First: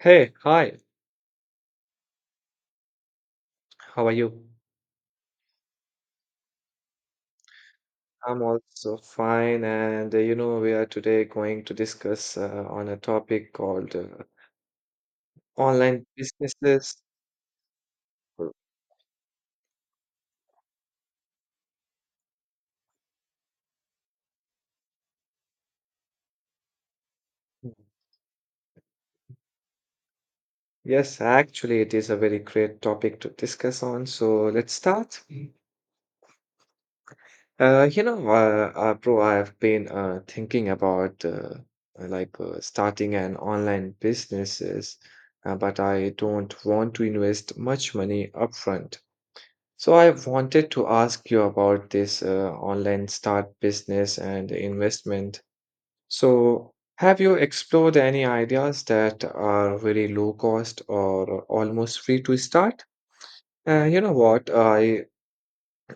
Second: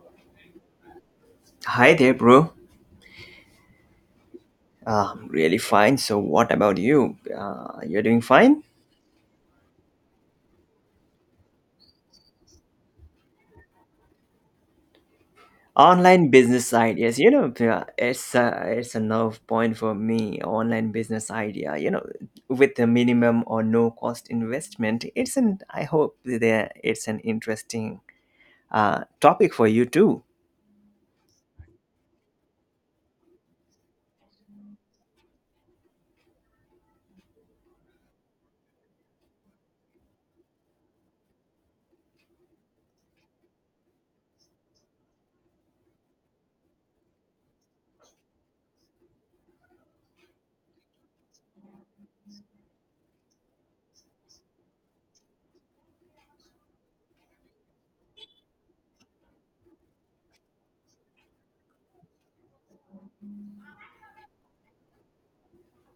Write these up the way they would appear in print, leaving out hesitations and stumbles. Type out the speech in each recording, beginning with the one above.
Hey, hi. Hi there, bro. How are you? I'm really fine. So, what about you? You're doing I'm fine? also fine, and we are today going to discuss on a topic called online Online business businesses. ideas. You know, it's Or- a, it's a nerve point for me. Online business idea. You know, with the minimum or no cost investment. It's an. I hope that it's an Mm. interesting topic for you too. Yes, actually, it is a very great topic to discuss on. So let's start. Bro, I have been thinking about starting an online businesses, but I don't want to invest much money upfront. So I wanted to ask you about this online start business and investment. So have you explored any ideas that are very low cost or almost free to start? You know what? I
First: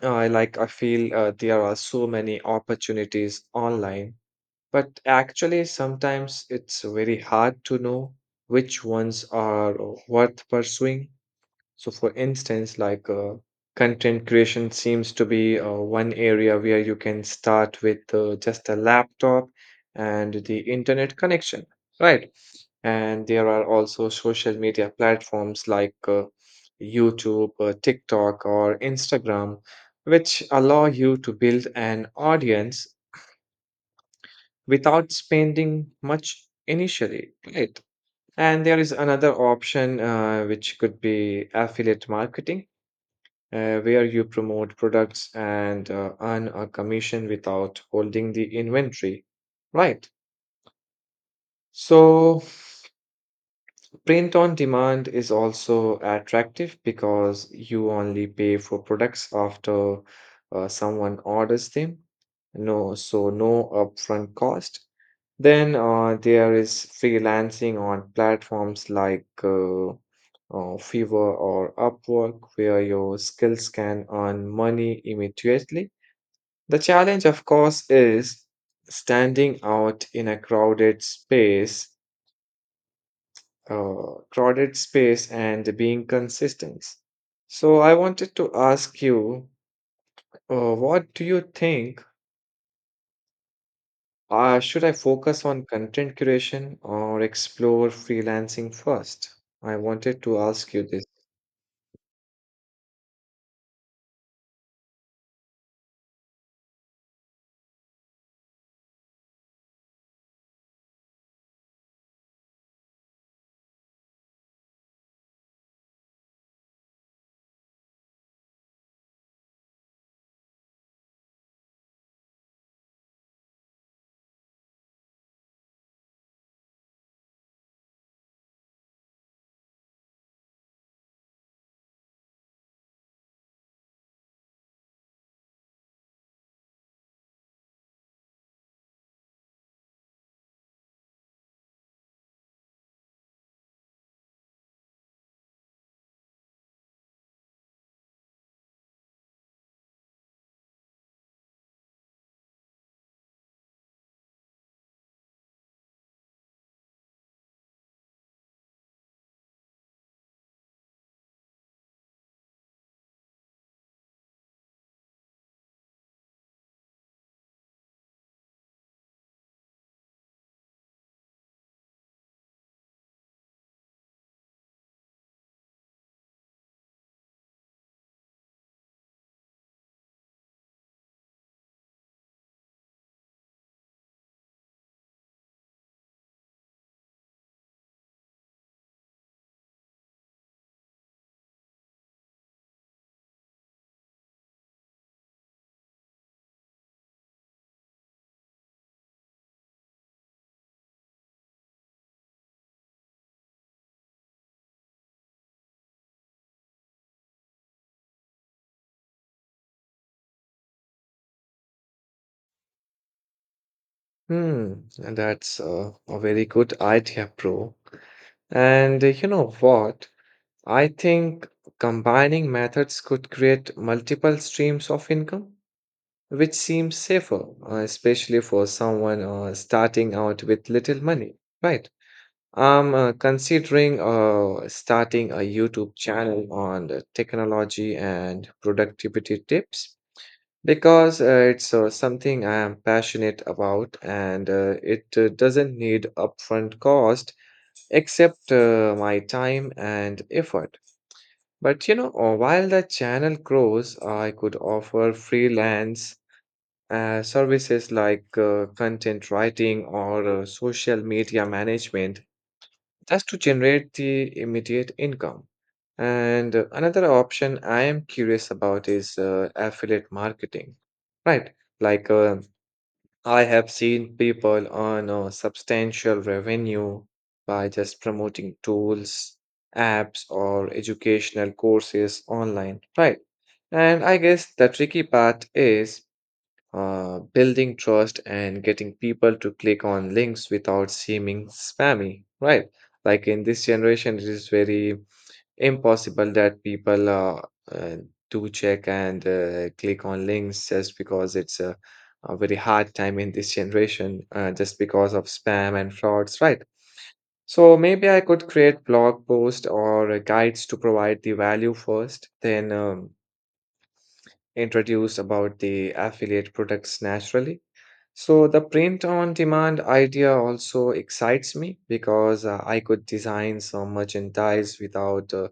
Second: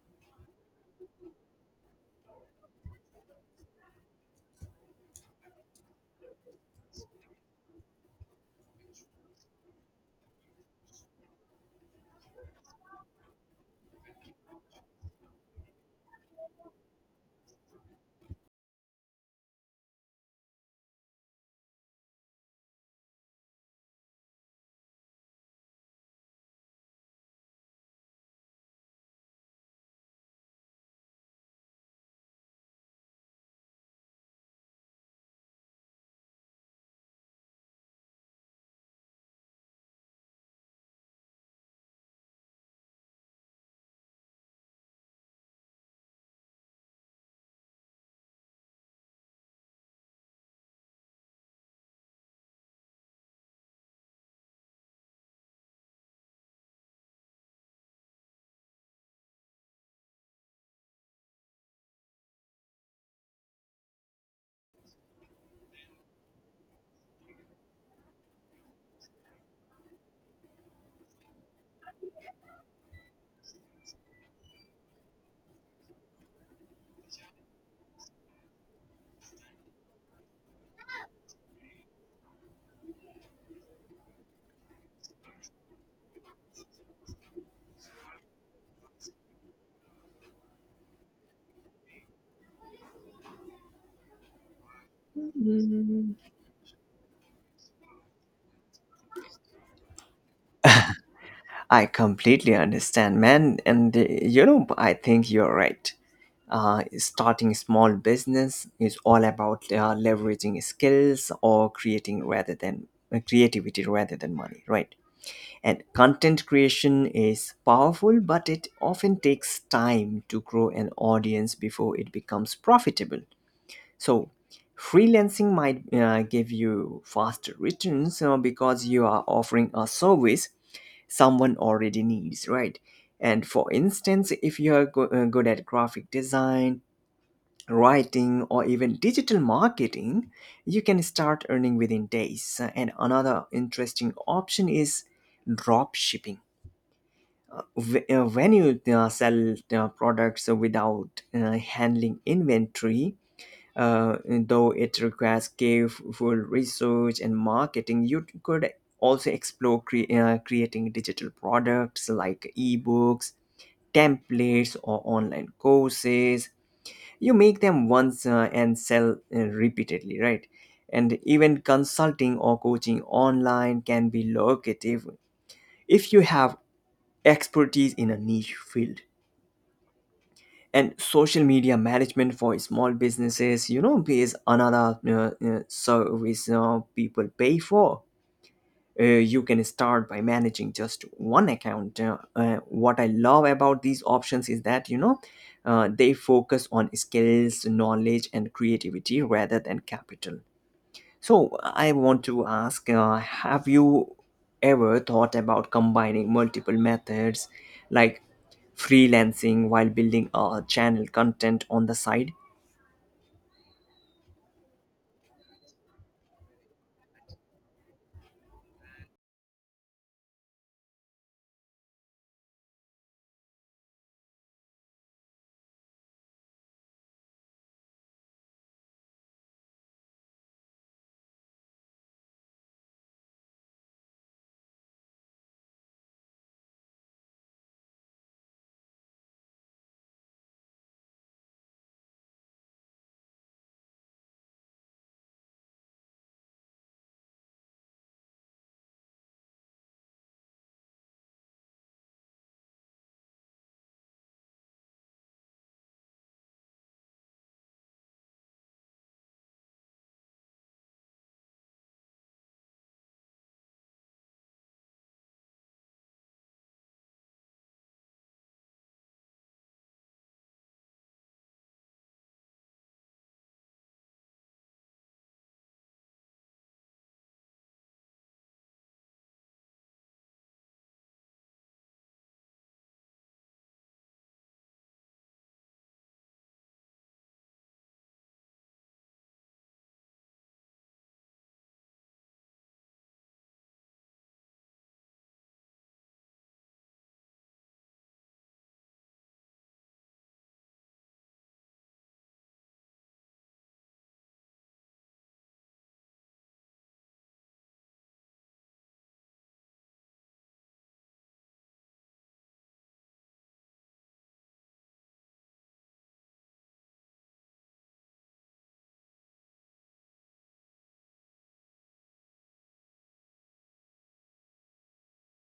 I like I feel there are so many opportunities online, but actually sometimes it's very hard to know which ones are worth pursuing. So for instance, content creation seems to be one area where you can start with just a laptop and the internet connection, right? And there are also social media platforms like YouTube, TikTok, or Instagram, which allow you to build an audience without spending much initially, right? And there is another option which could be affiliate marketing, where you promote products and earn a commission without holding the inventory, right? So print on demand is also attractive because you only pay for products after someone orders them. No, so no upfront cost. Then there is freelancing on platforms like Fiverr or Upwork, where your skills can earn money immediately. The challenge, of course, is standing out in a crowded space and being consistent. So I wanted to ask you, what do you think? Should I focus on content curation or explore freelancing first? I wanted to ask you this. I completely understand, man. And you know, I think you're right. Starting small business is all about leveraging skills or creating rather than creativity rather than money, right? And content creation is powerful, but it often takes time to grow an audience before it becomes profitable. So, freelancing might give you faster returns, you know, because you are offering a service someone already needs, right? And for instance, if you are good at graphic design, writing, or even digital marketing, you can start earning within days. And another interesting option is drop shipping. When you sell products without handling inventory, though it requires careful research and marketing, you could also explore creating digital products like ebooks, templates, or online courses. You make them once and sell repeatedly, right? And even consulting or coaching online can be lucrative if you have expertise in a niche field. And social media management for small businesses, you know, is another service people pay for. You can start by managing just one account. What I love about these options is that, you know, they focus on skills, knowledge, and creativity rather than capital. So, I want to ask, have you ever thought about combining multiple methods, like freelancing while building a channel content on the side? Hmm, that's a very good idea, bro. And you know what? I think combining methods could create multiple streams of income, which seems safer, especially for someone starting out with little money, right? I'm considering starting a YouTube channel on the technology and productivity tips because it's something I am passionate about and it doesn't need upfront cost except my time and effort. But you know, while the channel grows, I could offer freelance services like content writing or social media management just to generate the immediate income. And another option I am curious about is affiliate marketing, right? Like uh, I have seen people earn substantial revenue by just promoting tools, apps, or educational courses online, right? And I guess the tricky part is building trust and getting people to click on links without seeming spammy, right? Like in this generation, it is very impossible that people uh, do check and click on links just because a very hard time in this generation, just because of spam and frauds, right? So maybe I could create blog posts or guides to provide the value first, then introduce about the affiliate products naturally. So the print on demand idea also excites me because I could design some merchandise without uh,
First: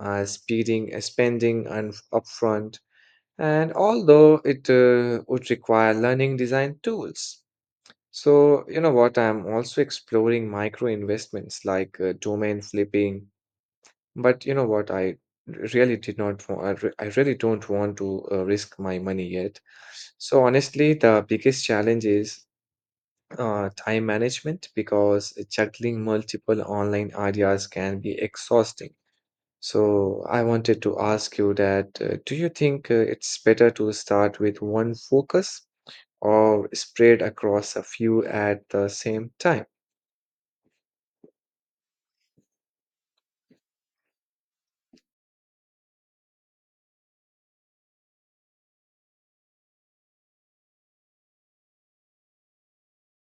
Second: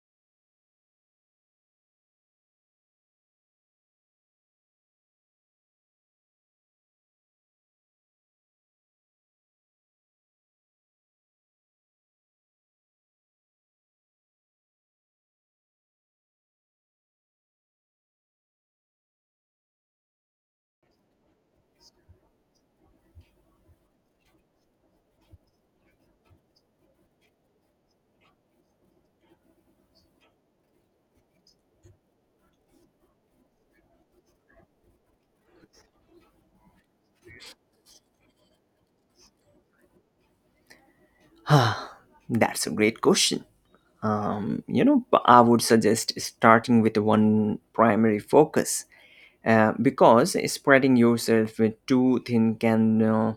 uh, speeding, uh, spending and upfront. And although it would require learning design tools. So you know what? I'm also exploring micro investments like domain flipping. But you know what? I really did not. Want. I re- I really don't want to risk my money yet. So honestly, the biggest challenge is time management because juggling multiple online ideas can be exhausting. So I wanted to ask you that do you think it's better to start with one focus or spread across a few at the same time? Ah, that's a great question. You know, but I would suggest starting with one primary focus because spreading yourself with too thin can uh,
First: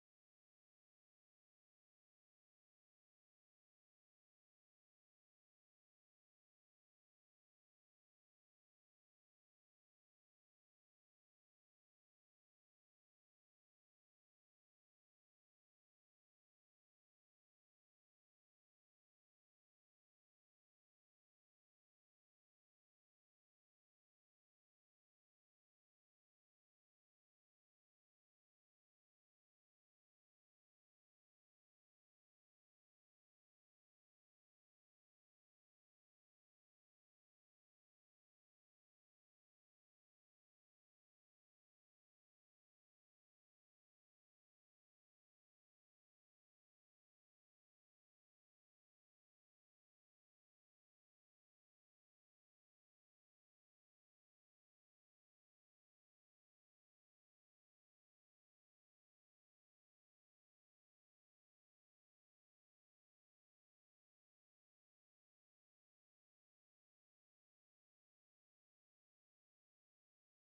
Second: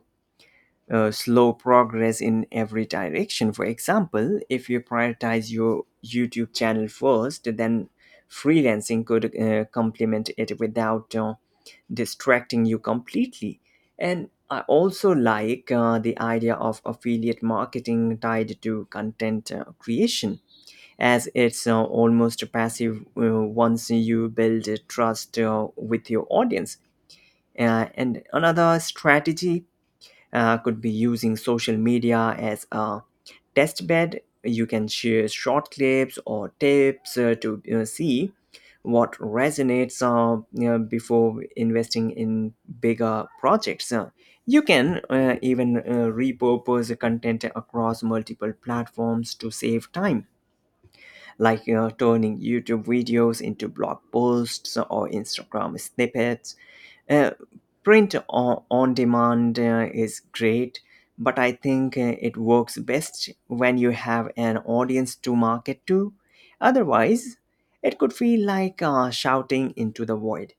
uh, slow progress in every direction. For example, if you prioritize your YouTube channel first, then freelancing could complement it without distracting you completely. And I also like the idea of affiliate marketing tied to content creation, as it's almost passive once you build trust with your audience. And another strategy could be using social media as a test bed. You can share short clips or tips to you see what resonates, you know, before investing in bigger projects. You can even repurpose the content across multiple platforms to save time, like turning YouTube videos into blog posts or Instagram snippets. uh, Print on demand is great, but I think it works best when you have an audience to market to. Otherwise, it could feel like shouting into the void.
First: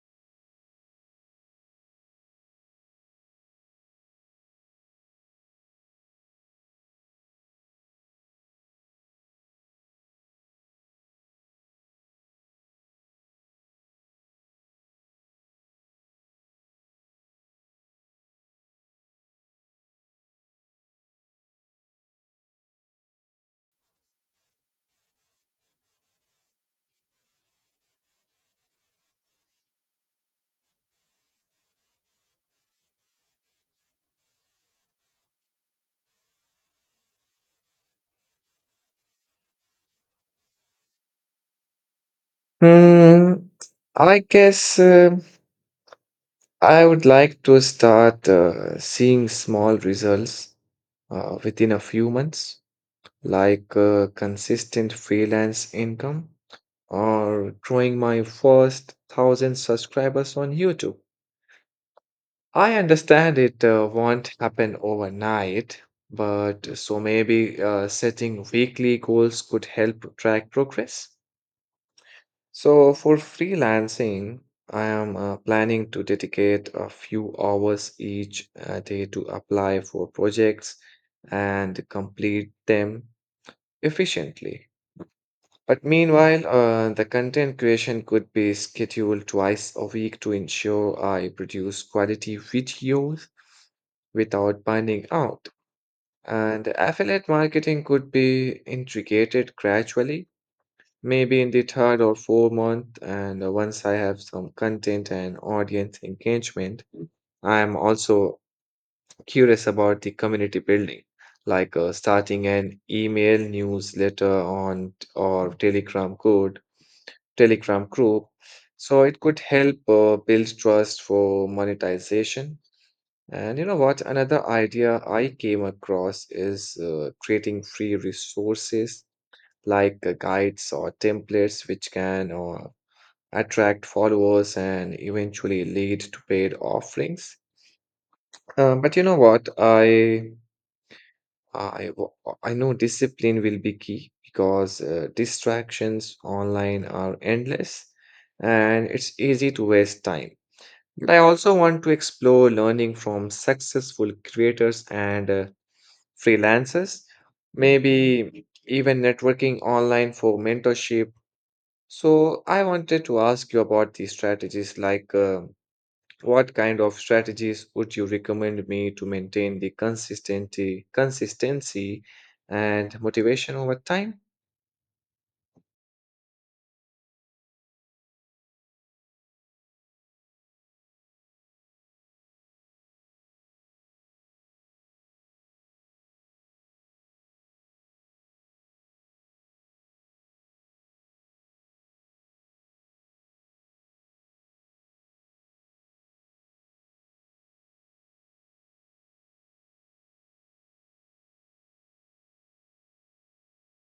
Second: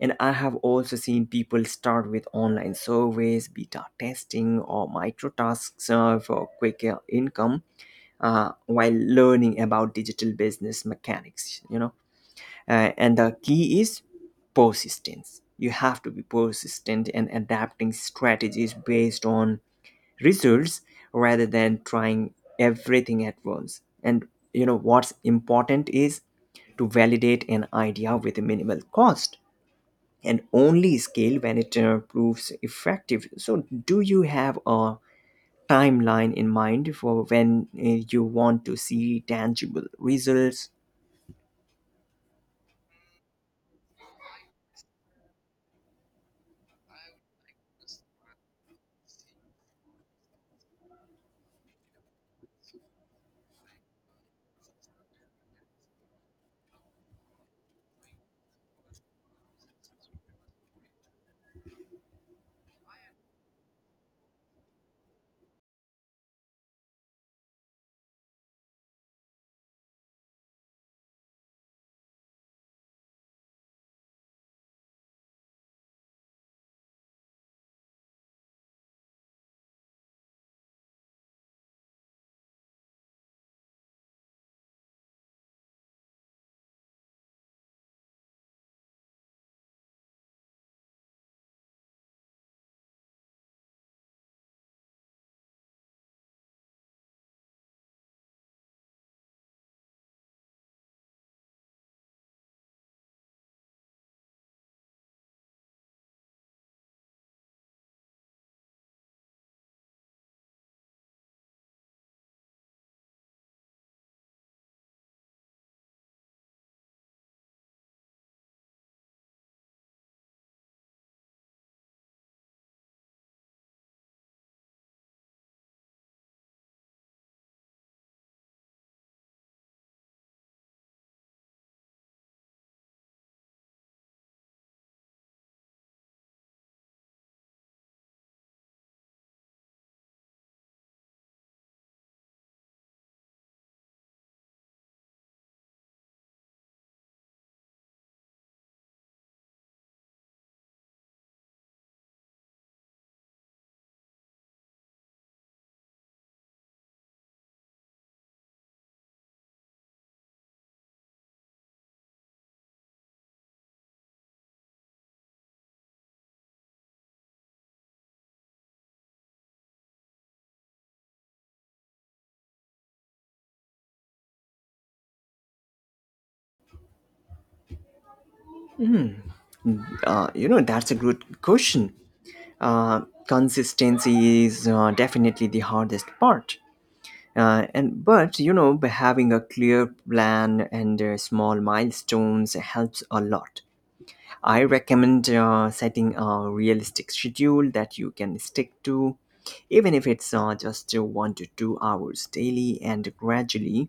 And I have also seen people start with online surveys, beta testing, or micro tasks for quicker income while learning about digital business mechanics. And the key is persistence. You have to be persistent and adapting strategies based on results rather than trying everything at once. And you know what's important is to validate an idea with a minimal cost and only scale when it proves effective. So, do you have a timeline in mind for when you want to see tangible results? Hmm, I guess I would like to start seeing small results within a few months, like consistent freelance income or growing my first thousand subscribers on YouTube. I understand it won't happen overnight, but so maybe setting weekly goals could help track progress. So, for freelancing, I am planning to dedicate a few hours each day to apply for projects and complete them efficiently. But meanwhile, the content creation could be scheduled twice a week to ensure I produce quality videos without burning out. And affiliate marketing could be integrated gradually maybe in the third or fourth month. And once I have some content and audience engagement, I'm also curious about the community building, like starting an email newsletter on or Telegram group. So it could help build trust for monetization. And you know what? Another idea I came across is creating free resources like guides or templates, which can attract followers and eventually lead to paid offerings. But you know what? I I know discipline will be key because distractions online are endless and it's easy to waste time. But I also want to explore learning from successful creators and freelancers, maybe even networking online for mentorship. So I wanted to ask you about these strategies like what kind of strategies would you recommend me to maintain the consistency and motivation over time? You know, that's a good question. uh, Consistency is definitely the hardest part, and but you know, by having a clear plan and small milestones helps a lot. I recommend setting a realistic schedule that you can stick to, even if it's just 1 to 2 hours daily, and gradually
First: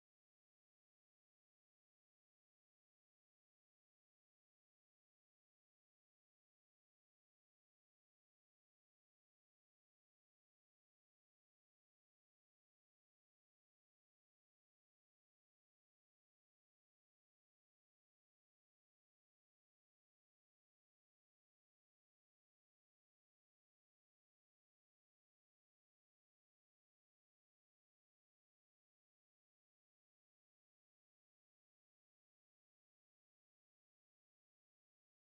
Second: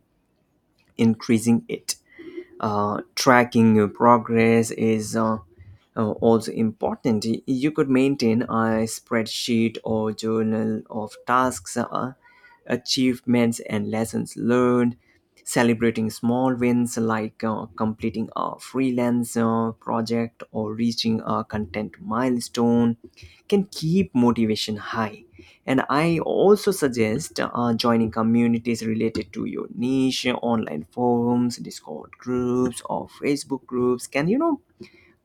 increasing it. Tracking your progress is also important. You could maintain a spreadsheet or journal of tasks, achievements, and lessons learned. Celebrating small wins like completing a freelance project or reaching a content milestone can keep motivation high. And I also suggest joining communities related to your niche. Online forums, Discord groups, or Facebook groups can, you know,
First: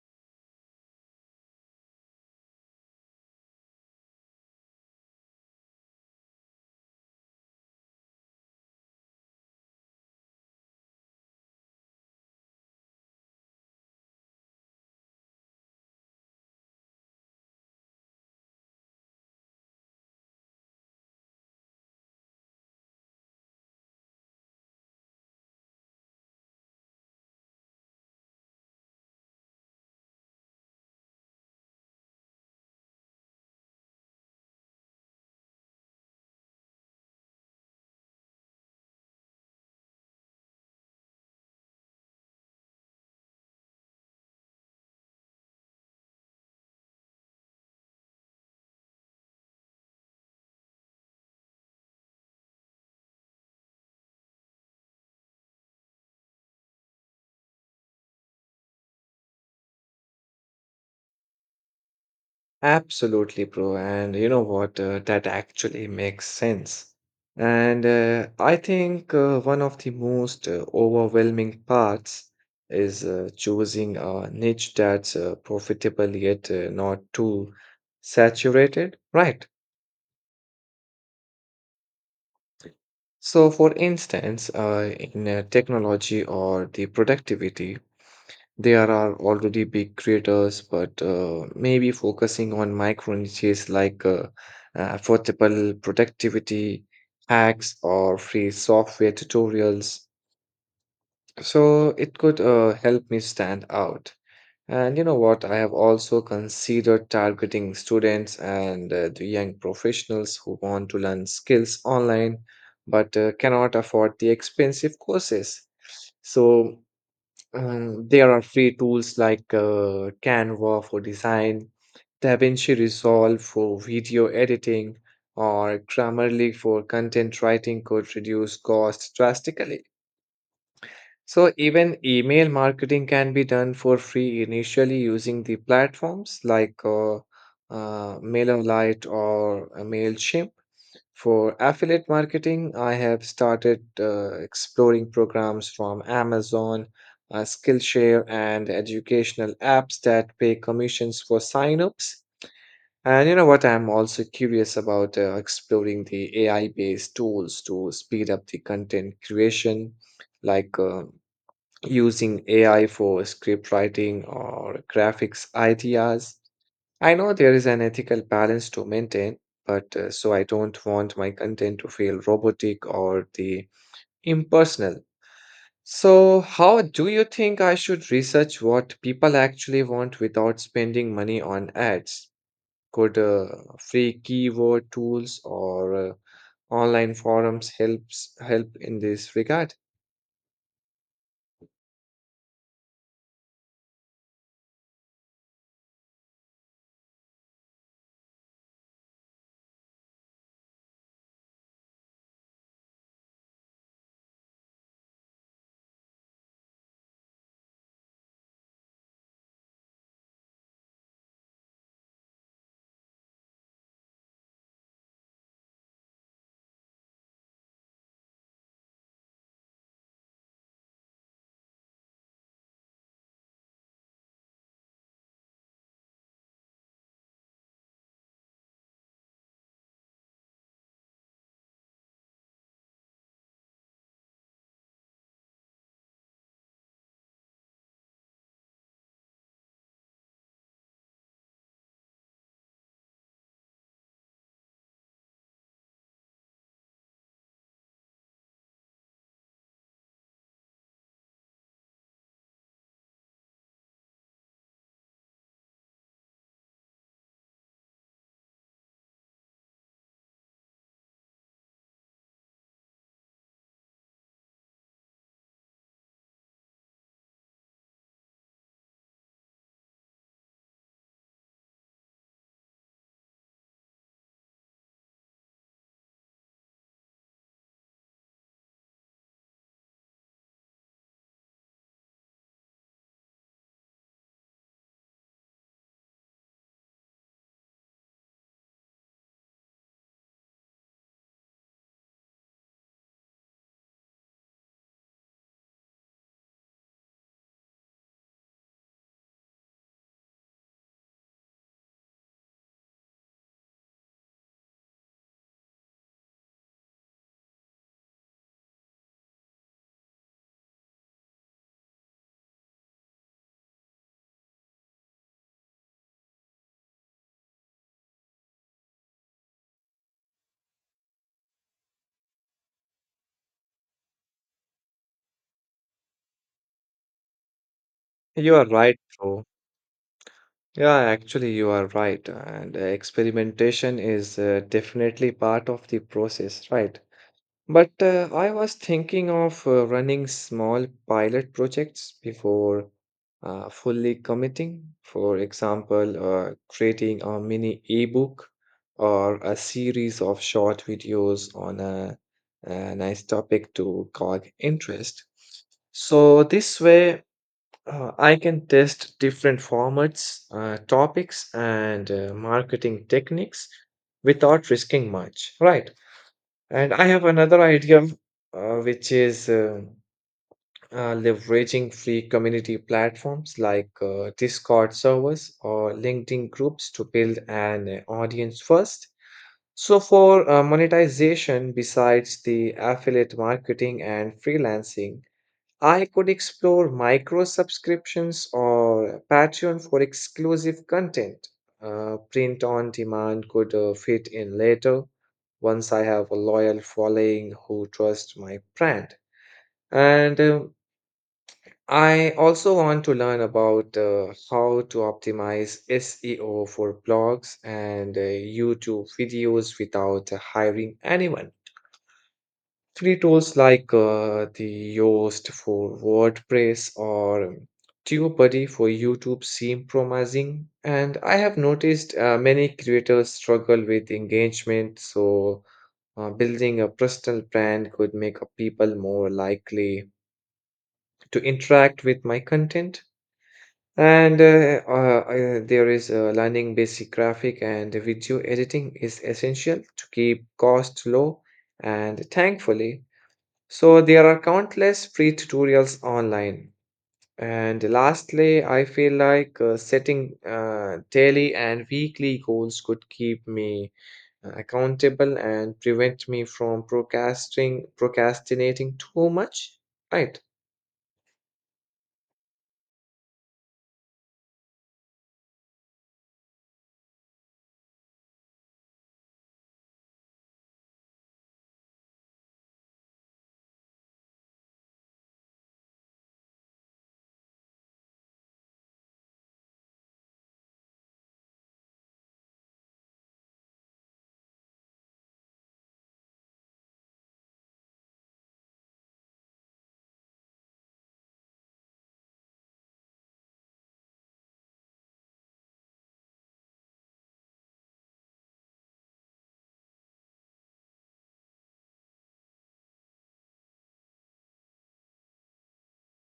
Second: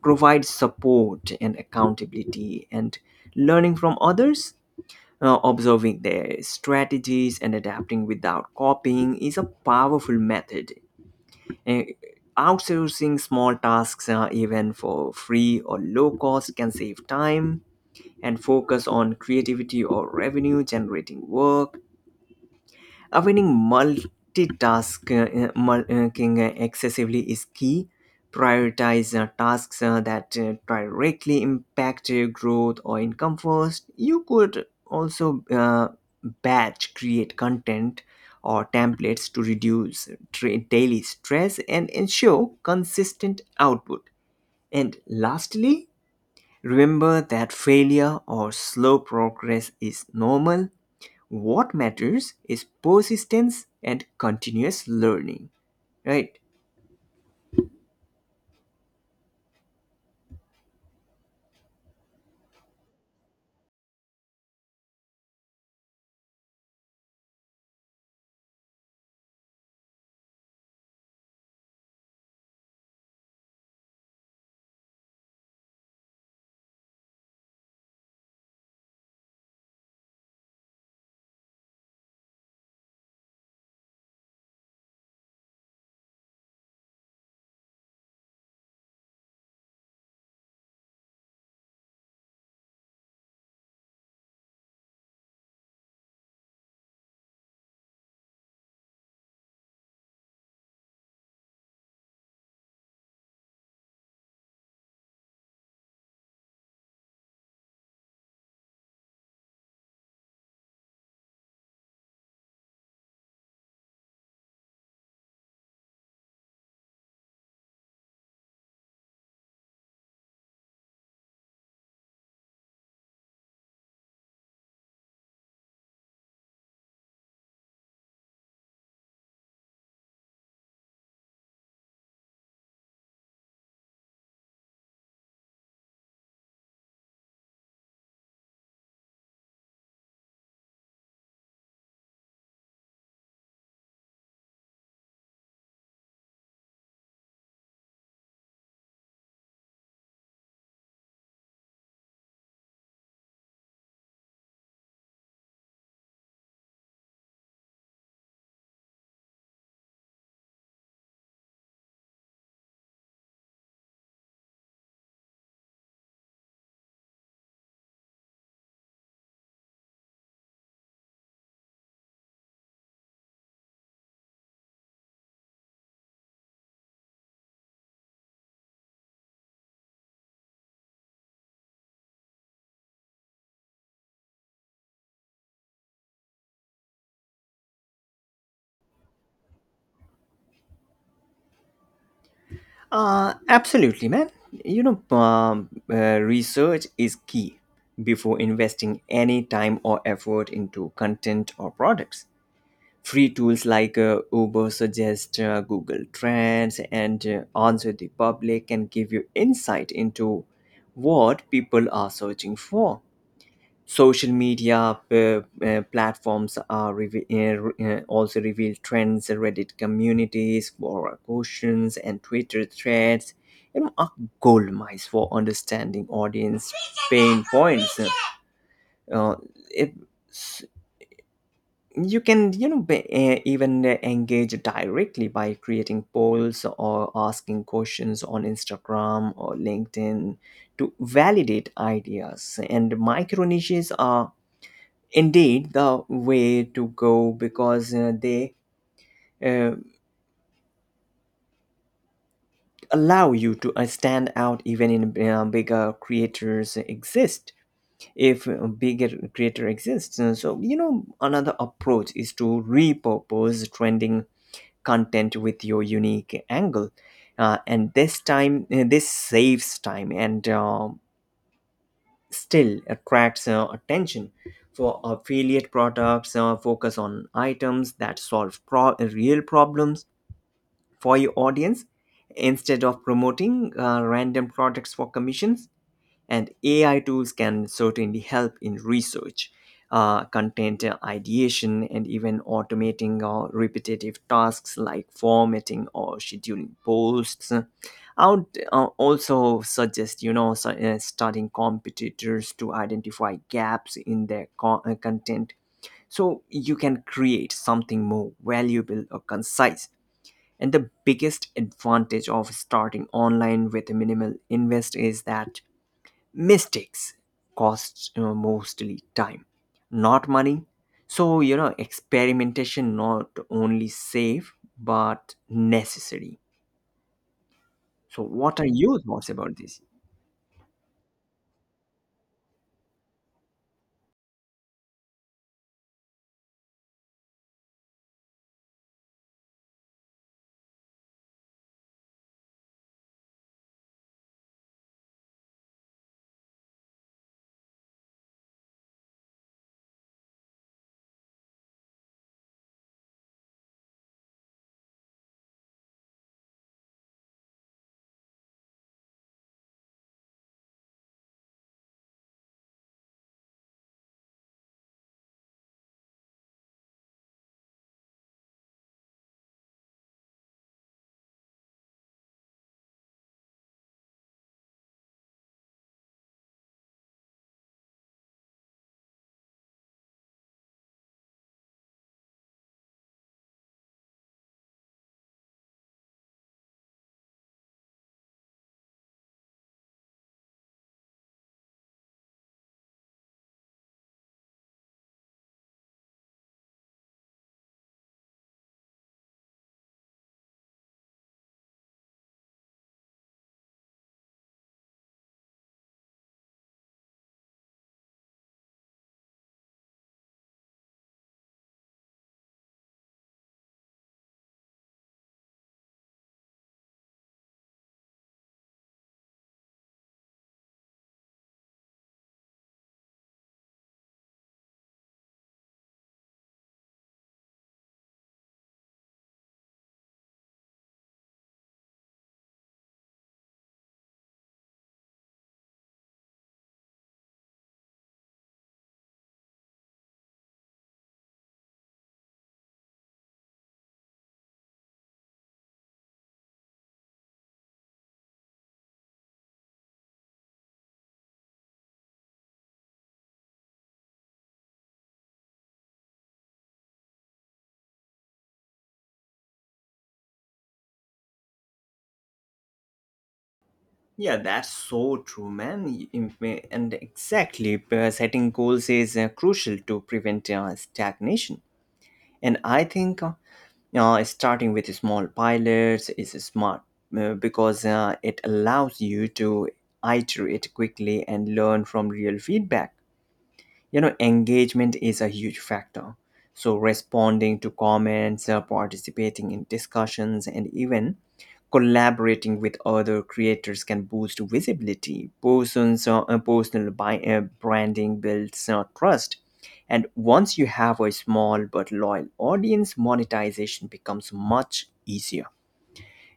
provide support and accountability and learning from others. Observing their strategies and adapting without copying is a powerful method. Uh, Outsourcing small tasks, even for free or low cost, can save time and focus on creativity or revenue generating work. Avoiding multitasking excessively is key. Prioritize tasks that directly impact your growth or income first. You could also batch create content or templates to reduce daily stress and ensure consistent output. And lastly, remember that failure or slow progress is normal. What matters is persistence and continuous learning, right? Absolutely, bro. And you know what? That actually makes sense. And I think one of the most overwhelming parts is choosing a niche that's profitable yet not too saturated, right? So, for instance, in technology or the productivity, there are already big creators, but maybe focusing on micro niches like affordable productivity hacks or free software tutorials. So it could help me stand out. And you know what? I have also considered targeting students and the young professionals who want to learn skills online but cannot afford the expensive courses. So there are free tools like Canva for design, DaVinci Resolve for video editing, or Grammarly for content writing could reduce costs drastically. So, even email marketing can be done for free initially using the platforms like MailerLite or MailChimp. For affiliate marketing, I have started exploring programs from Amazon, Skillshare, and educational apps that pay commissions for signups. And you know what? I'm also curious about exploring the AI-based tools to speed up the content creation, like uh, using AI for script writing or graphics ideas. I know there is an ethical balance to maintain, but so I don't want my content to feel robotic or the impersonal. So, how do you think I should research what people actually want without spending money on ads? Could free keyword tools or online forums help in this regard? Absolutely, man. You know, research is key before investing any time or effort into content or products. Free tools like uber suggest Google Trends, and Answer The Public can give you insight into what people are searching for. Social media platforms are also reveal trends. Reddit communities, Quora questions, and Twitter threads, you know, are gold mines for understanding audience pain points. uh, it, s- you can, you know, be, even engage directly by creating polls or asking questions on Instagram or LinkedIn to validate ideas. And micro niches are indeed the way to go because they uh, allow you to stand out even in bigger creators exist if a bigger creator exists. So you know, another approach is to repurpose trending content with your unique angle, and this time this saves time and still attracts attention. For affiliate products, focus on items that solve real problems for your audience instead of promoting random products for commissions. And AI tools can certainly help in research, content ideation, and even automating repetitive tasks like formatting or scheduling posts. I would also suggest, you know, studying competitors to identify gaps in their content so you can create something more valuable or concise. And the biggest advantage of starting online with minimal invest is that mistakes cost, you know, mostly time, not money. So, you know, experimentation not only safe but necessary. So, You what are are right, your thoughts bro. about this? Yeah, actually, you are right. And experimentation is definitely part of the process, right? But I was thinking of running small pilot projects before fully committing. For example, creating a mini ebook or a series of short videos on a nice topic to cog interest. So this way, I can test different formats, topics, and marketing techniques without risking much, right? And I have another idea, which is leveraging free community platforms like Discord servers or LinkedIn groups to build an audience first. So, for monetization, besides the affiliate marketing and freelancing, I could explore micro subscriptions or Patreon for exclusive content. Print on demand could fit in later once I have a loyal following who trust my brand. And I also want to learn about how to optimize SEO for blogs and YouTube videos without hiring anyone. Free tools like the Yoast for WordPress or TubeBuddy for YouTube seem promising. And I have noticed many creators struggle with engagement, so building a personal brand could make people more likely to interact with my content. And there is learning basic graphic and video editing is essential to keep costs low. And thankfully, so there are countless free tutorials online. And lastly, I feel like setting daily and weekly goals could keep me accountable and prevent me from procrastinating too much. Right. Yeah, that's so true, man. And exactly, setting goals is crucial to prevent stagnation. And I think starting with small pilots is smart because it allows you to iterate quickly and learn from real feedback. You know, engagement is a huge factor. So responding to comments, participating in discussions, and even collaborating with other creators can boost visibility. Persons Personal branding builds trust, and once you have a small but loyal audience, monetization becomes much easier.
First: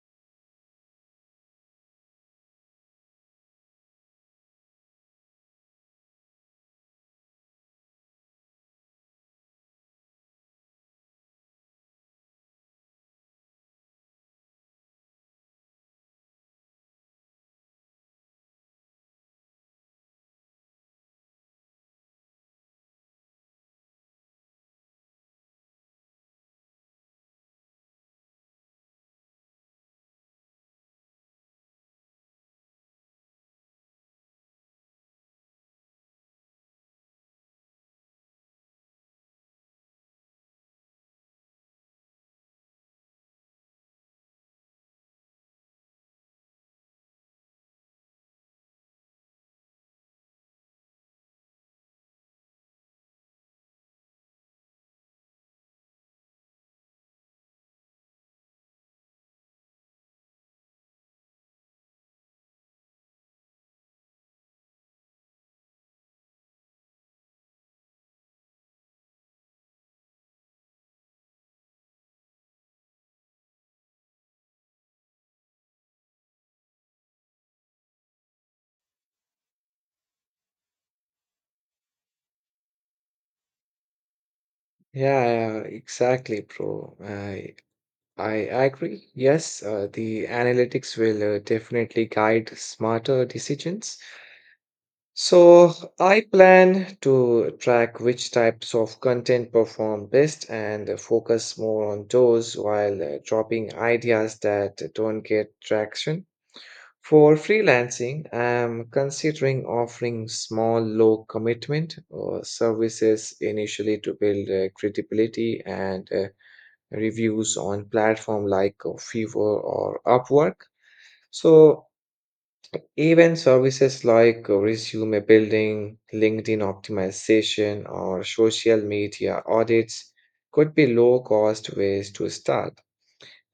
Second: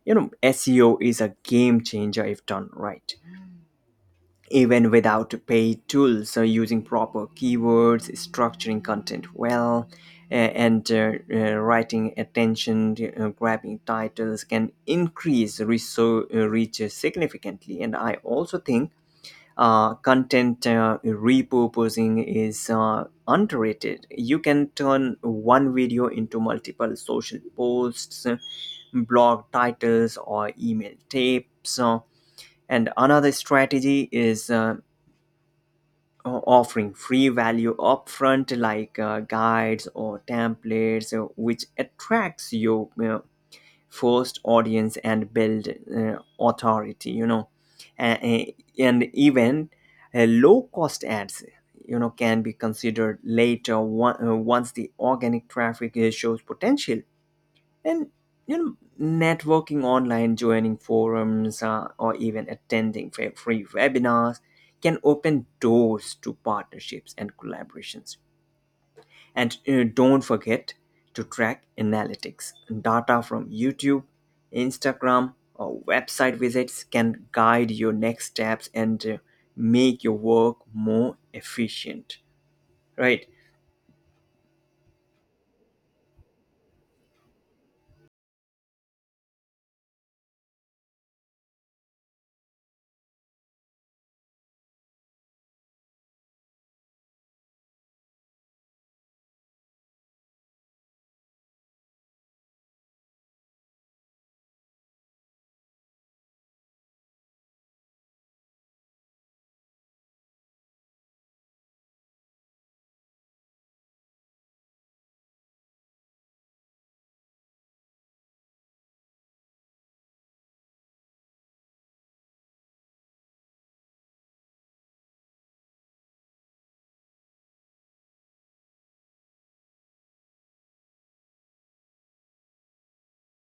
You know, SEO is a game changer if done right. Even without paid tools, using proper keywords, structuring content well, a- and writing attention grabbing titles can increase reach significantly. And I also think content repurposing is underrated. You can turn one video into multiple social posts, blog titles, or email tapes. And another strategy is offering free value upfront like guides or templates, which attracts your first audience and build authority, you know. A- a- and even low cost ads, you know, can be considered later, One once the organic traffic shows potential. And you know, networking online, joining forums, or even attending free webinars can open doors to partnerships and collaborations. And don't forget to track analytics. Data from YouTube, Instagram, or website visits can guide your next steps and make your work more efficient, right? Yeah, yeah, exactly, bro. I agree. Yes, the analytics will definitely guide smarter decisions. So I plan to track which types of content perform best and focus more on those while dropping ideas that don't get traction. For freelancing, I'm considering offering small, low commitment services initially to build credibility and reviews on platform like Fiverr or Upwork. So even services like resume building, LinkedIn optimization, or social media audits could be low cost ways to start.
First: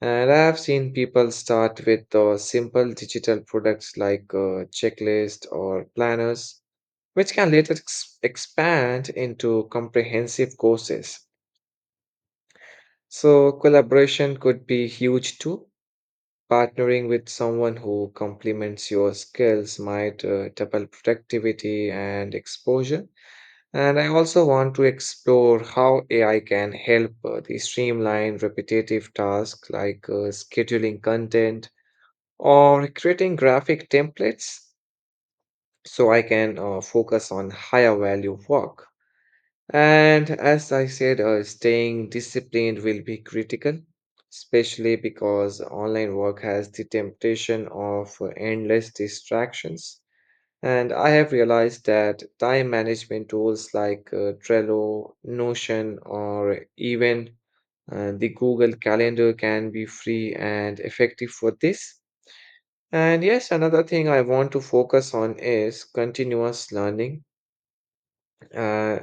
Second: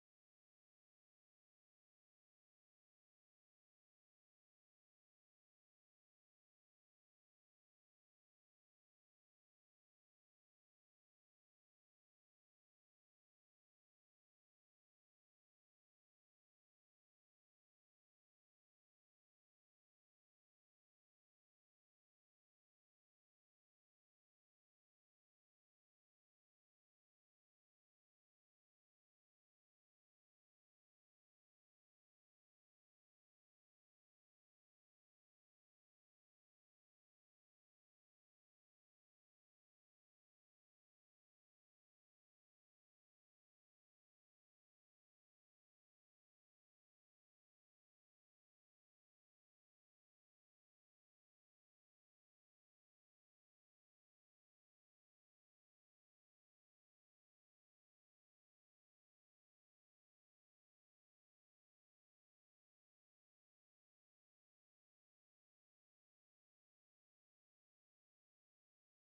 And I've seen people start with simple digital products like checklist or planners, which can later expand into comprehensive courses. So collaboration could be huge too. Partnering with someone who complements your skills might double productivity and exposure. And I also want to explore how AI can help the streamline repetitive tasks like scheduling content or creating graphic templates so I can focus on higher value work. And as I said, staying disciplined will be critical, especially because online work has the temptation of endless distractions. And I have realized that time management tools like Trello, Notion, or even the Google Calendar can be free and effective for this. And yes, another thing I want to focus on is continuous learning. Uh,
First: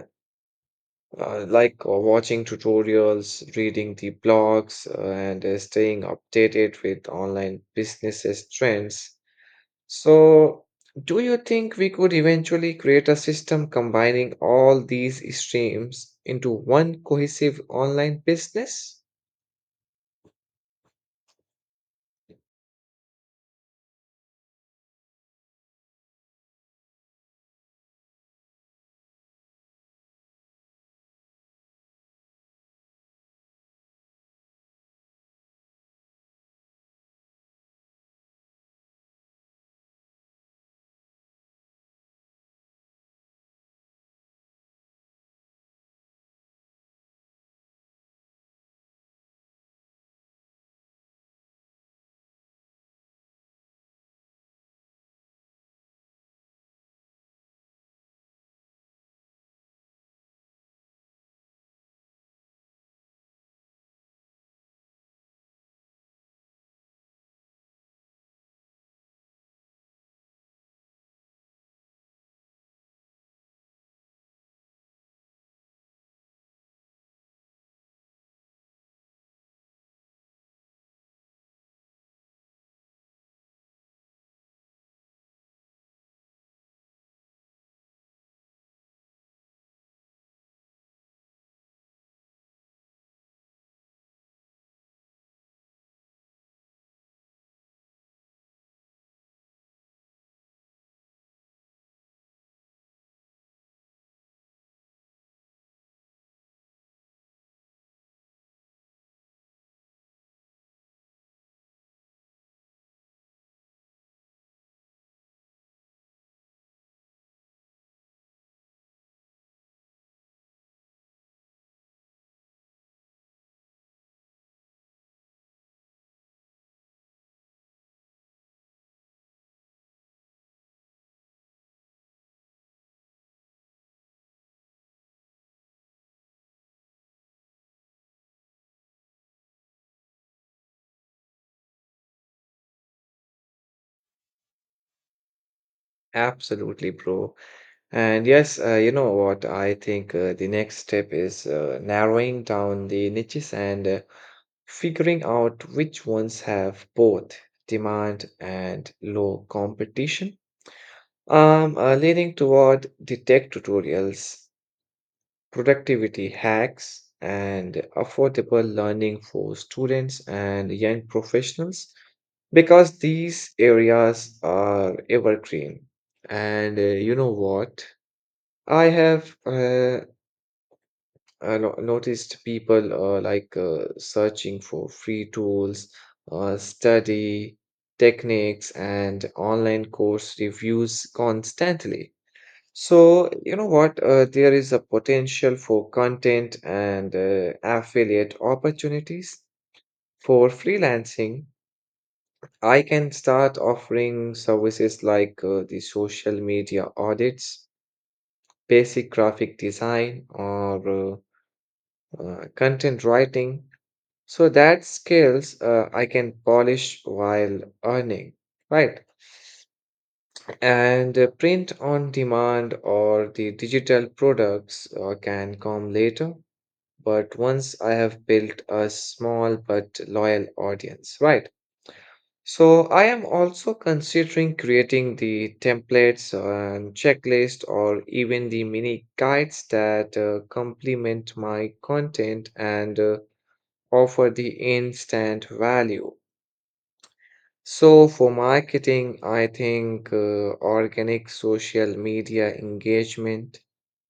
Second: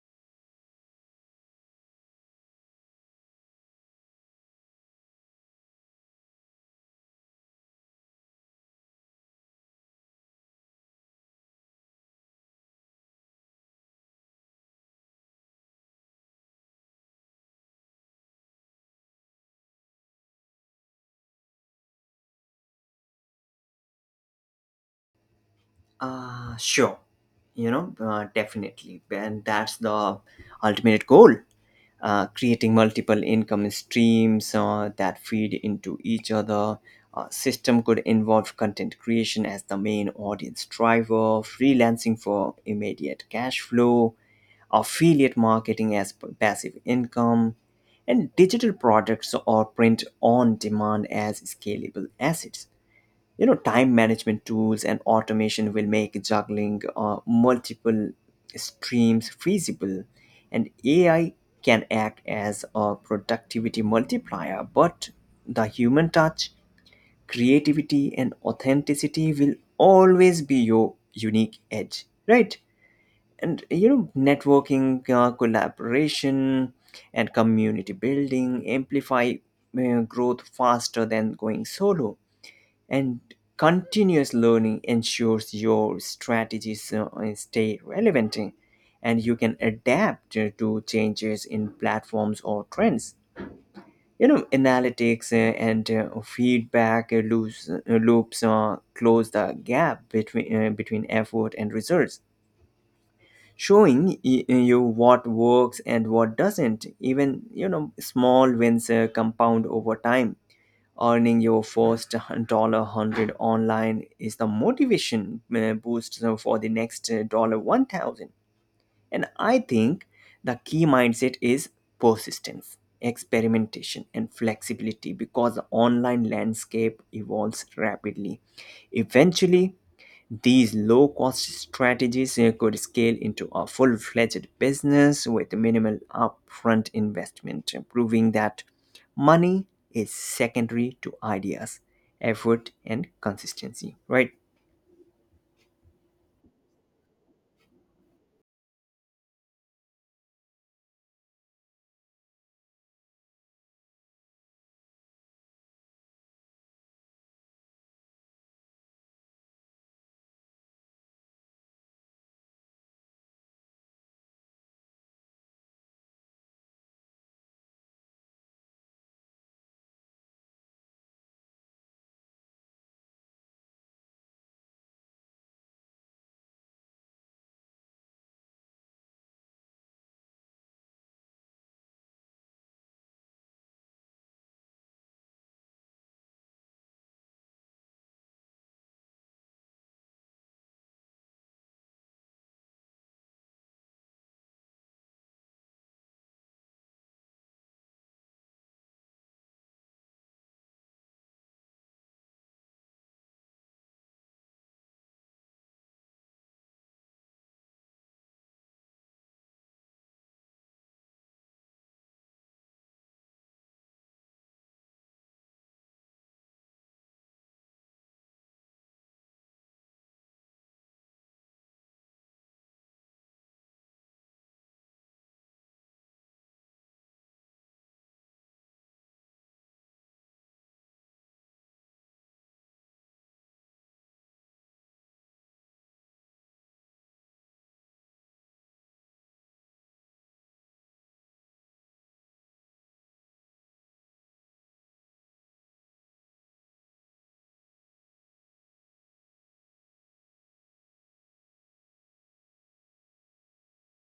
like watching tutorials, reading the blogs, and staying updated with online businesses trends. So, do you think we could eventually create a system combining all these streams into one cohesive online business? Sure. You know, definitely, and that's the ultimate goal. Creating multiple income streams that feed into each other. System could involve content creation as the main audience driver, freelancing for immediate cash flow, affiliate marketing as passive income, and digital products or print on demand as scalable assets. You know, time management tools and automation will make juggling multiple streams feasible. And AI can act as a productivity multiplier, but the human touch, creativity, and authenticity will always be your unique edge, right? And you know, networking, collaboration, and community building amplify growth faster than going solo. And continuous learning ensures your strategies stay relevant, and you can adapt to changes in platforms or trends. You know, analytics and feedback loops close the gap between effort and results, showing you what works and what doesn't. Even, you know, small wins compound over time. Earning your first dollar 100 online is the motivation boost so for the next dollar 1,000. And I think the key mindset is persistence, experimentation, and flexibility because the online landscape evolves rapidly. Eventually, these low cost strategies could scale into a full fledged business with minimal upfront investment, proving that money is secondary to ideas, effort, and consistency, right? Absolutely, bro. And yes, you know what? I think the next step is narrowing down the niches and figuring out which ones have both demand and low competition, leaning toward the tech tutorials, productivity hacks, and affordable learning for students and young professionals, because these areas are evergreen. And you know what? I have uh, I noticed people searching for free tools, study techniques, and online course reviews constantly. So, you know what? There is a potential for content and affiliate opportunities. For freelancing, I can start offering services like the social media audits, basic graphic design, or content writing so that skills I can polish while earning, right. And print on demand or the digital products can come later, but once I have built a small but loyal audience, right. So I am also considering creating the templates and checklist or even the mini guides that complement my content and offer the instant value. So, for marketing, I think organic social media engagement,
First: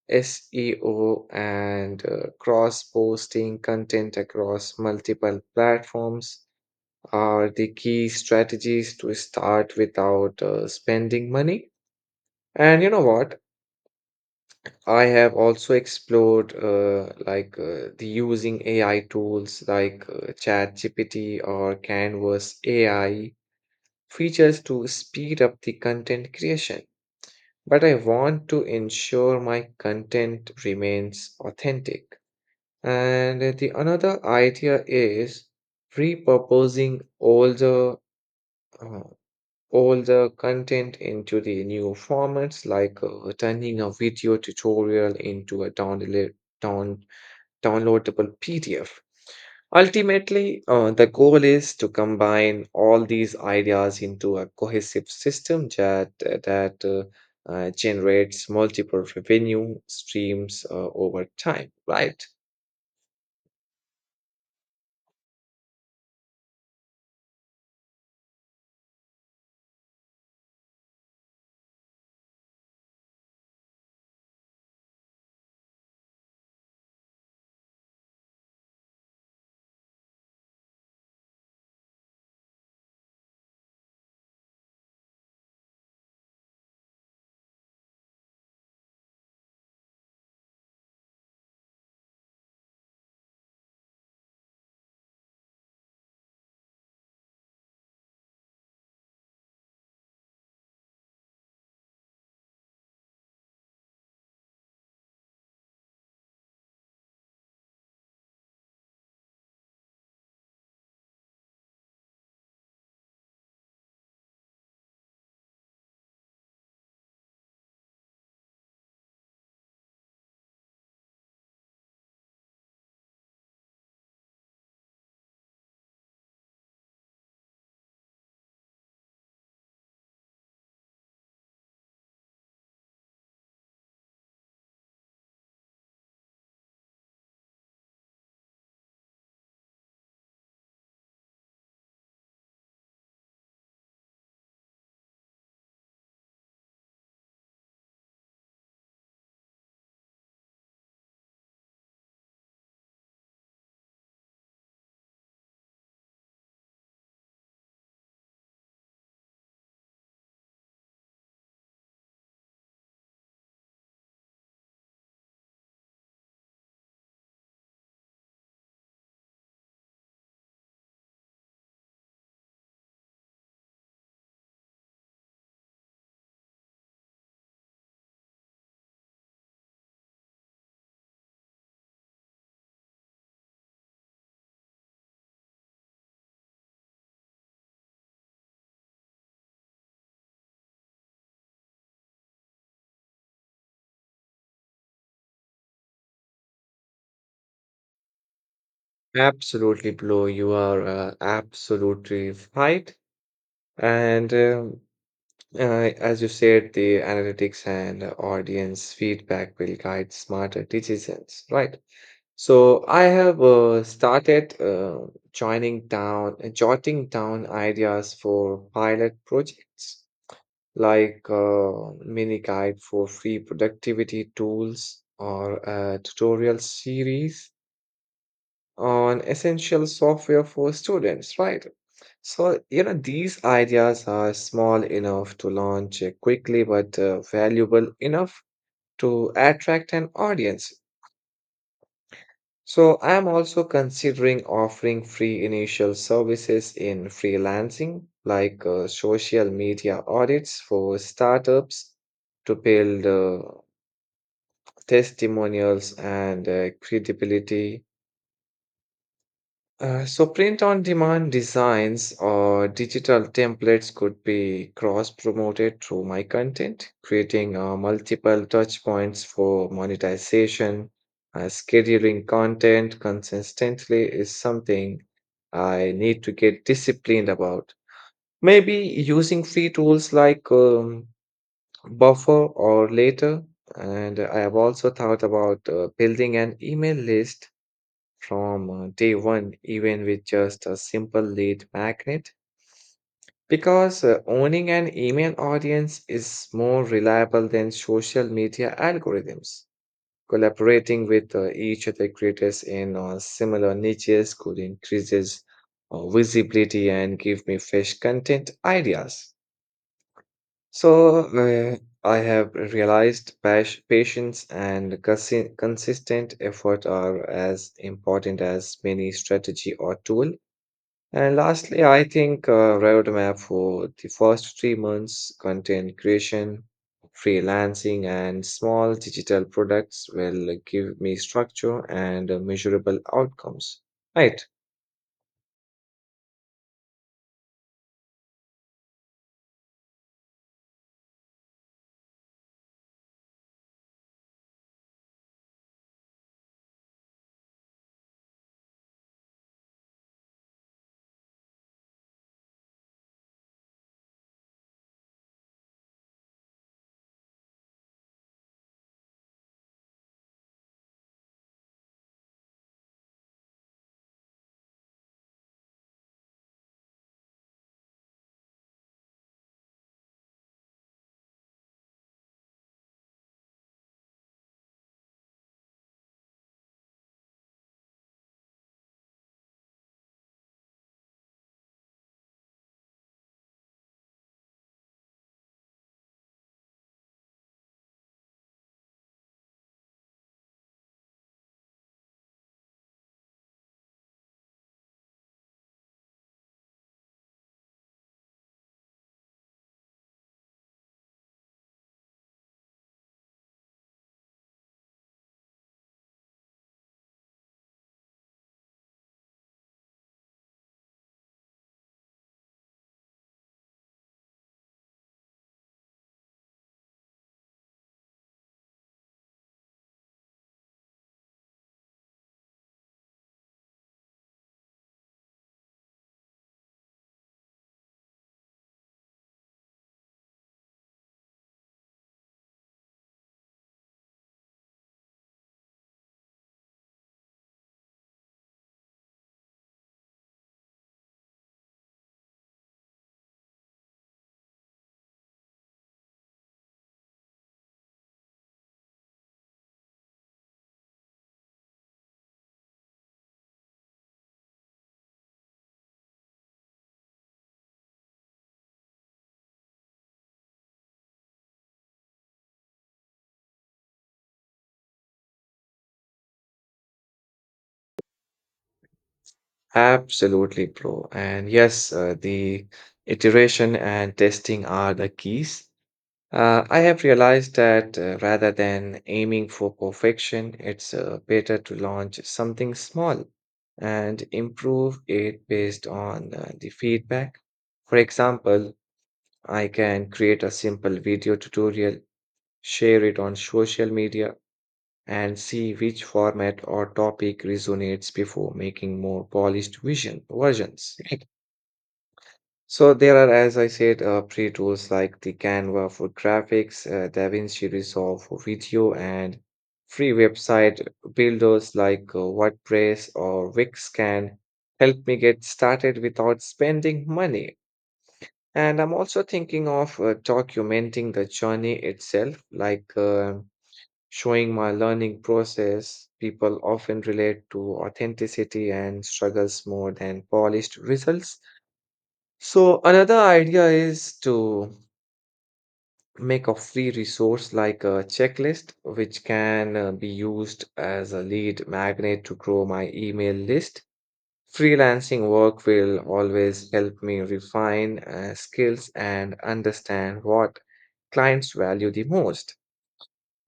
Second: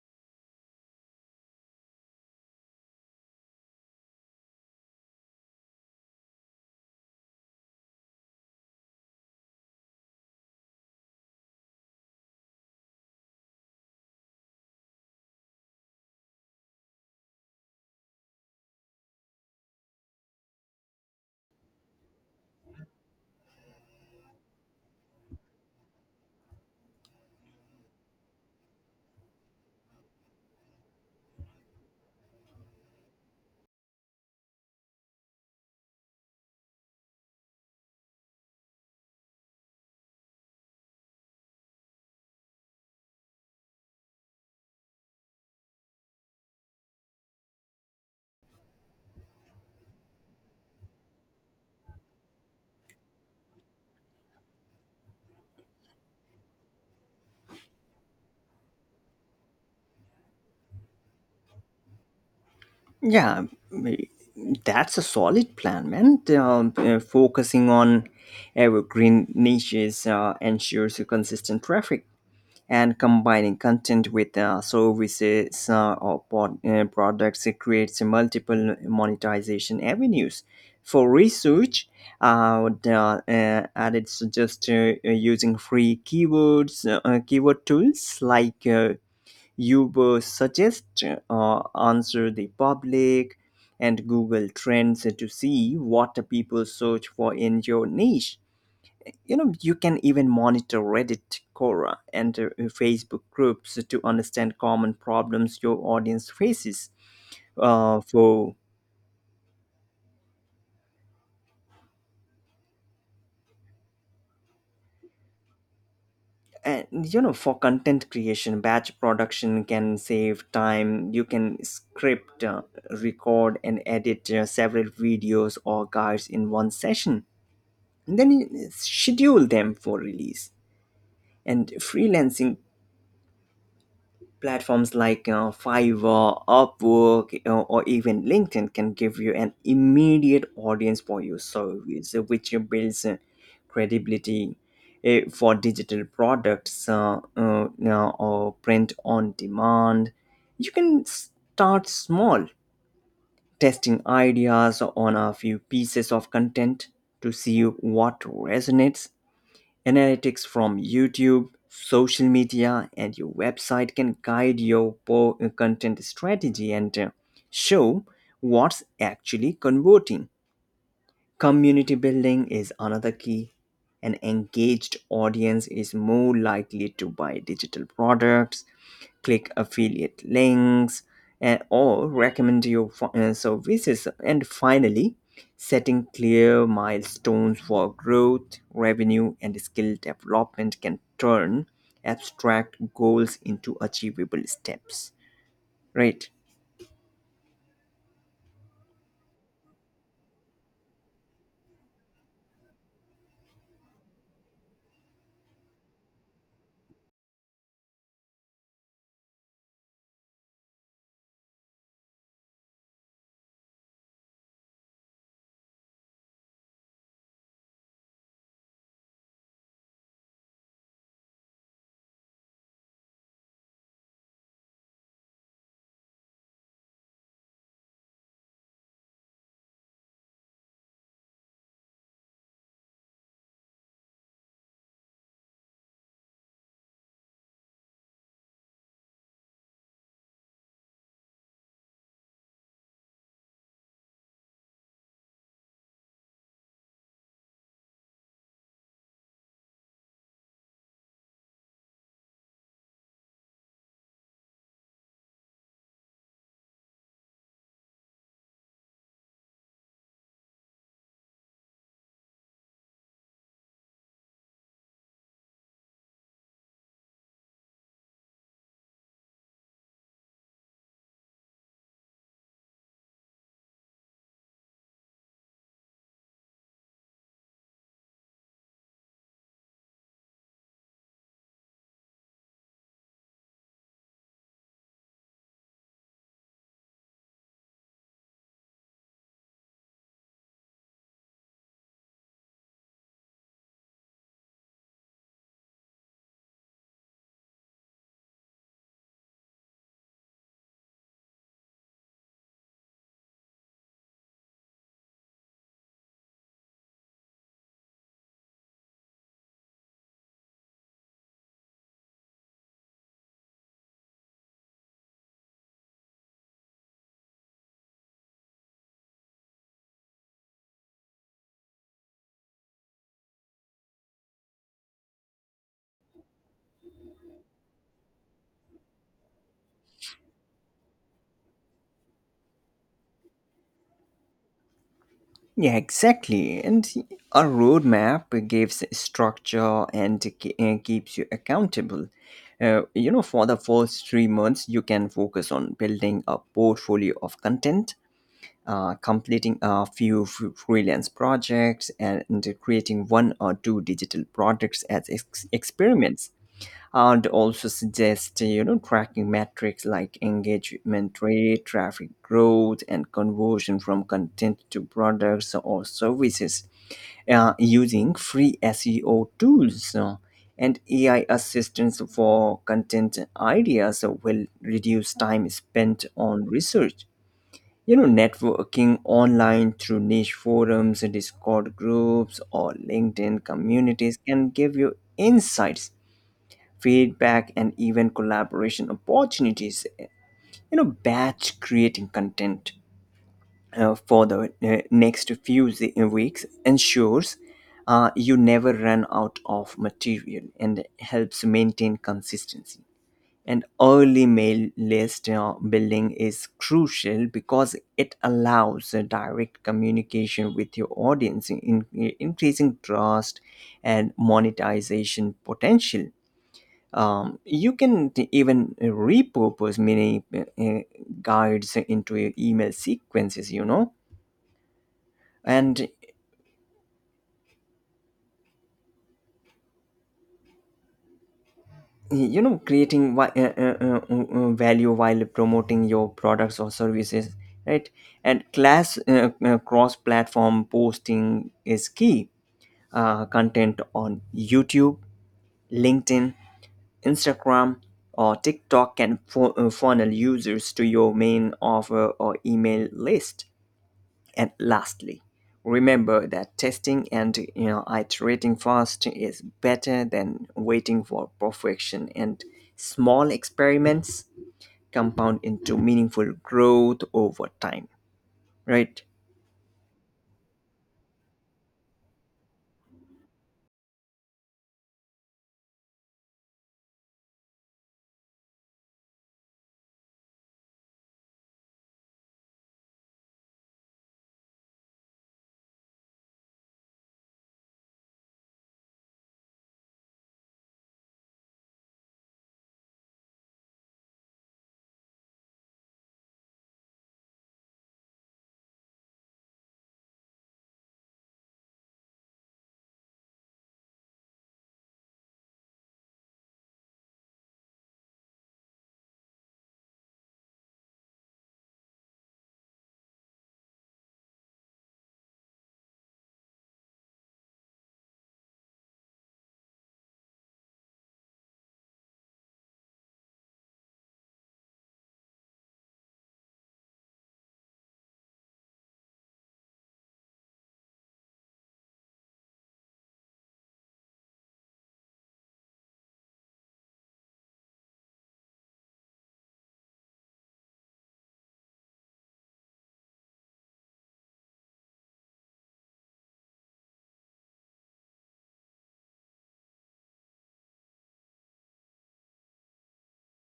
SEO, and cross posting content across multiple platforms are the key strategies to start without spending money. And you know what? I have also explored the using AI tools like ChatGPT or Canvas AI features to speed up the content creation, but I want to ensure my content remains authentic. And the another idea is repurposing uh, all the content into the new formats, like turning a video tutorial into a down, downloadable PDF. Ultimately, the goal is to combine all these ideas into a cohesive system that generates multiple revenue streams over time, right? Yeah, that's a solid plan, man. Focusing on evergreen niches ensures a consistent traffic, and combining content with services or products, it creates multiple monetization avenues for research and it's just using free keywords keyword tools like Uber Suggest, Answer the Public, and Google Trends to see what the people search for in your niche. You know, you can even monitor Reddit, Quora, and Facebook groups to understand common problems your audience faces. Uh, for and you know, for content creation, batch production can save time. You can script, record, and edit several videos or guides in one session, and then you schedule them for release. And freelancing platforms like, you know, Fiverr, Upwork, you know, or even LinkedIn can give you an immediate audience for your service, which builds credibility for digital products, you know, or print on demand. You can start small, testing ideas on a few pieces of content to see what resonates. Analytics from YouTube, social media, and your website can guide your content strategy and show what's actually converting. Community building is another key. An engaged audience is more likely to buy digital products, click affiliate links, and, or recommend your services. And finally, setting clear milestones for growth, revenue, and skill development can turn abstract goals into achievable steps. Right? Absolutely, Blue. You are absolutely right. And as you said, the analytics and audience feedback will guide smarter decisions, right? So I have started jotting down ideas for pilot projects, like mini guide for free productivity tools or a tutorial series on essential software for students, right? So, you know, these ideas are small enough to launch quickly, but valuable enough to attract an audience. So, I am also considering offering free initial services in freelancing, like social media audits for startups to build testimonials and credibility. So print on demand designs or digital templates could be cross promoted through my content, creating multiple touch points for monetization. Scheduling content consistently is something I need to get disciplined about. Maybe using free tools like Buffer or Later. And I have also thought about building an email list from day one, even with just a simple lead magnet. Because owning an email audience is more reliable than social media algorithms. Collaborating with each other creators in similar niches could increases visibility and give me fresh content ideas. So I have realized patience and consistent effort are as important as many strategy or tool. And lastly, I think a roadmap for the first 3 months content creation, freelancing, and small digital products will give me structure and measurable outcomes. Right. Yeah, exactly. And a roadmap gives structure and keeps you accountable. You know, for the first 3 months, you can focus on building a portfolio of content, completing a few freelance projects, and creating one or two digital products as experiments. I'd also suggest, you know, tracking metrics like engagement rate, traffic growth, and conversion from content to products or services using free SEO tools, and AI assistance for content ideas will reduce time spent on research. You know, networking online through niche forums, Discord groups, or LinkedIn communities can give you insights, feedback, and even collaboration opportunities. You know, batch creating content for the next few weeks ensures you never run out of material and helps maintain consistency. And early mail list building is crucial because it allows a direct communication with your audience, increasing trust and monetization potential. You can even repurpose many guides into your email sequences, you know, and you know, creating value while promoting your products or services, right? And class cross-platform posting is key. Content on YouTube, LinkedIn, Instagram, or TikTok can funnel users to your main offer or email list. And lastly, remember that testing and, you know, iterating fast is better than waiting for perfection, and small experiments compound into meaningful growth over time, right? Absolutely, bro. And yes, the iteration and testing are the keys. I have realized that rather than aiming for perfection, it's better to launch something small and improve it based on the feedback. For example, I can create a simple video tutorial, share it on social media, and see which format or topic resonates before making more polished vision versions. So there are, as I said, free tools like the Canva for graphics, DaVinci Resolve for video, and free website builders like WordPress or Wix can help me get started without spending money. And I'm also thinking of documenting the journey itself, like showing my learning process. People often relate to authenticity and struggles more than polished results. So another idea is to make a free resource like a checklist, which can be used as a lead magnet to grow my email list. Freelancing work will always help me refine skills and understand what clients value the most.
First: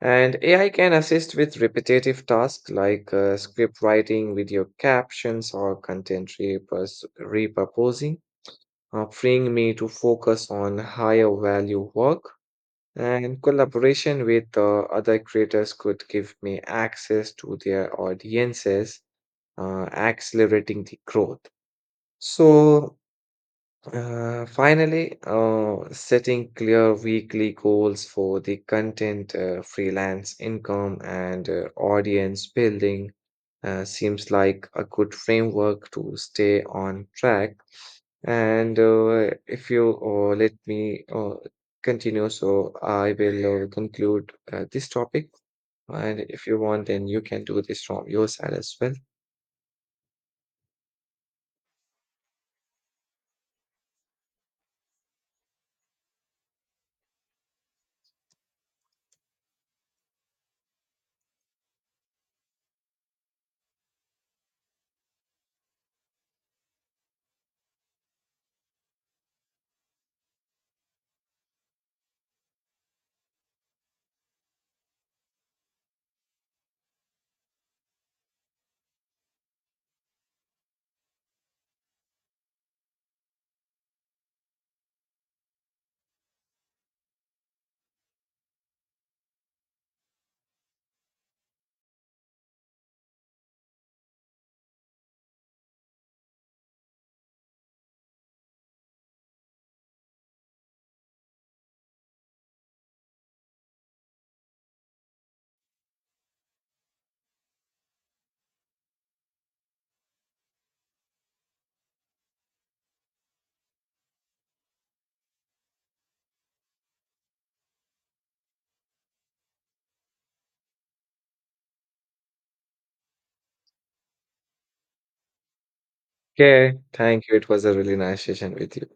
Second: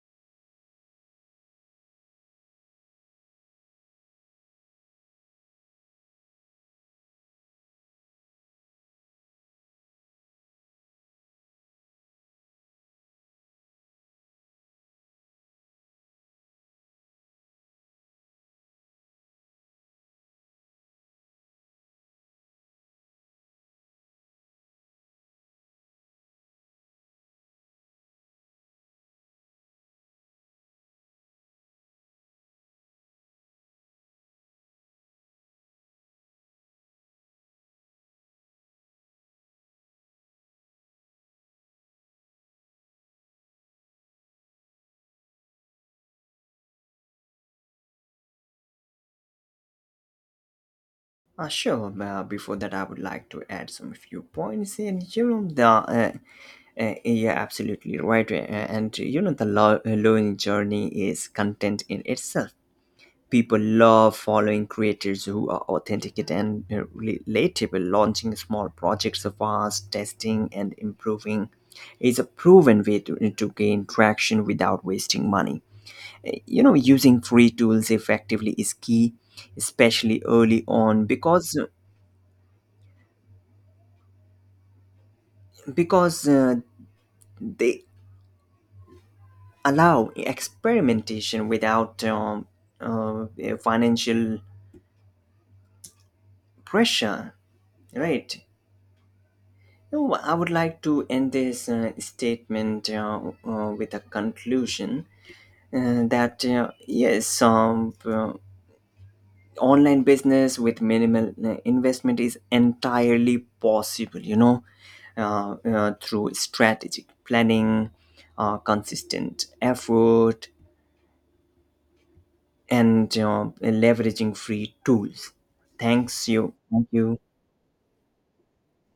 And AI can assist with repetitive tasks like script writing, video captions, or content repurposing, freeing me to focus on higher value work. And collaboration with other creators could give me access to their audiences, accelerating the growth. So, finally, setting clear weekly goals for the content, freelance income, and audience building seems like a good framework to stay on track. And if you let me continue, so I will conclude this topic. And if you want, then you can do this from your side as well. Sure. Before that, I would like to add some few points. And you know, the yeah, absolutely right. And you know, the learning journey is content in itself. People love following creators who are authentic and relatable. Launching small projects fast, testing and improving is a proven way to gain traction without wasting money. You know, using free tools effectively is key, especially early on, because they allow experimentation without financial pressure, right? No, I would like to end this statement with a conclusion that yes, online business with minimal investment is entirely possible. You know, through strategic planning, consistent effort, and leveraging free tools. Thanks you. Okay, Thank you. thank you. It was a really nice session with you.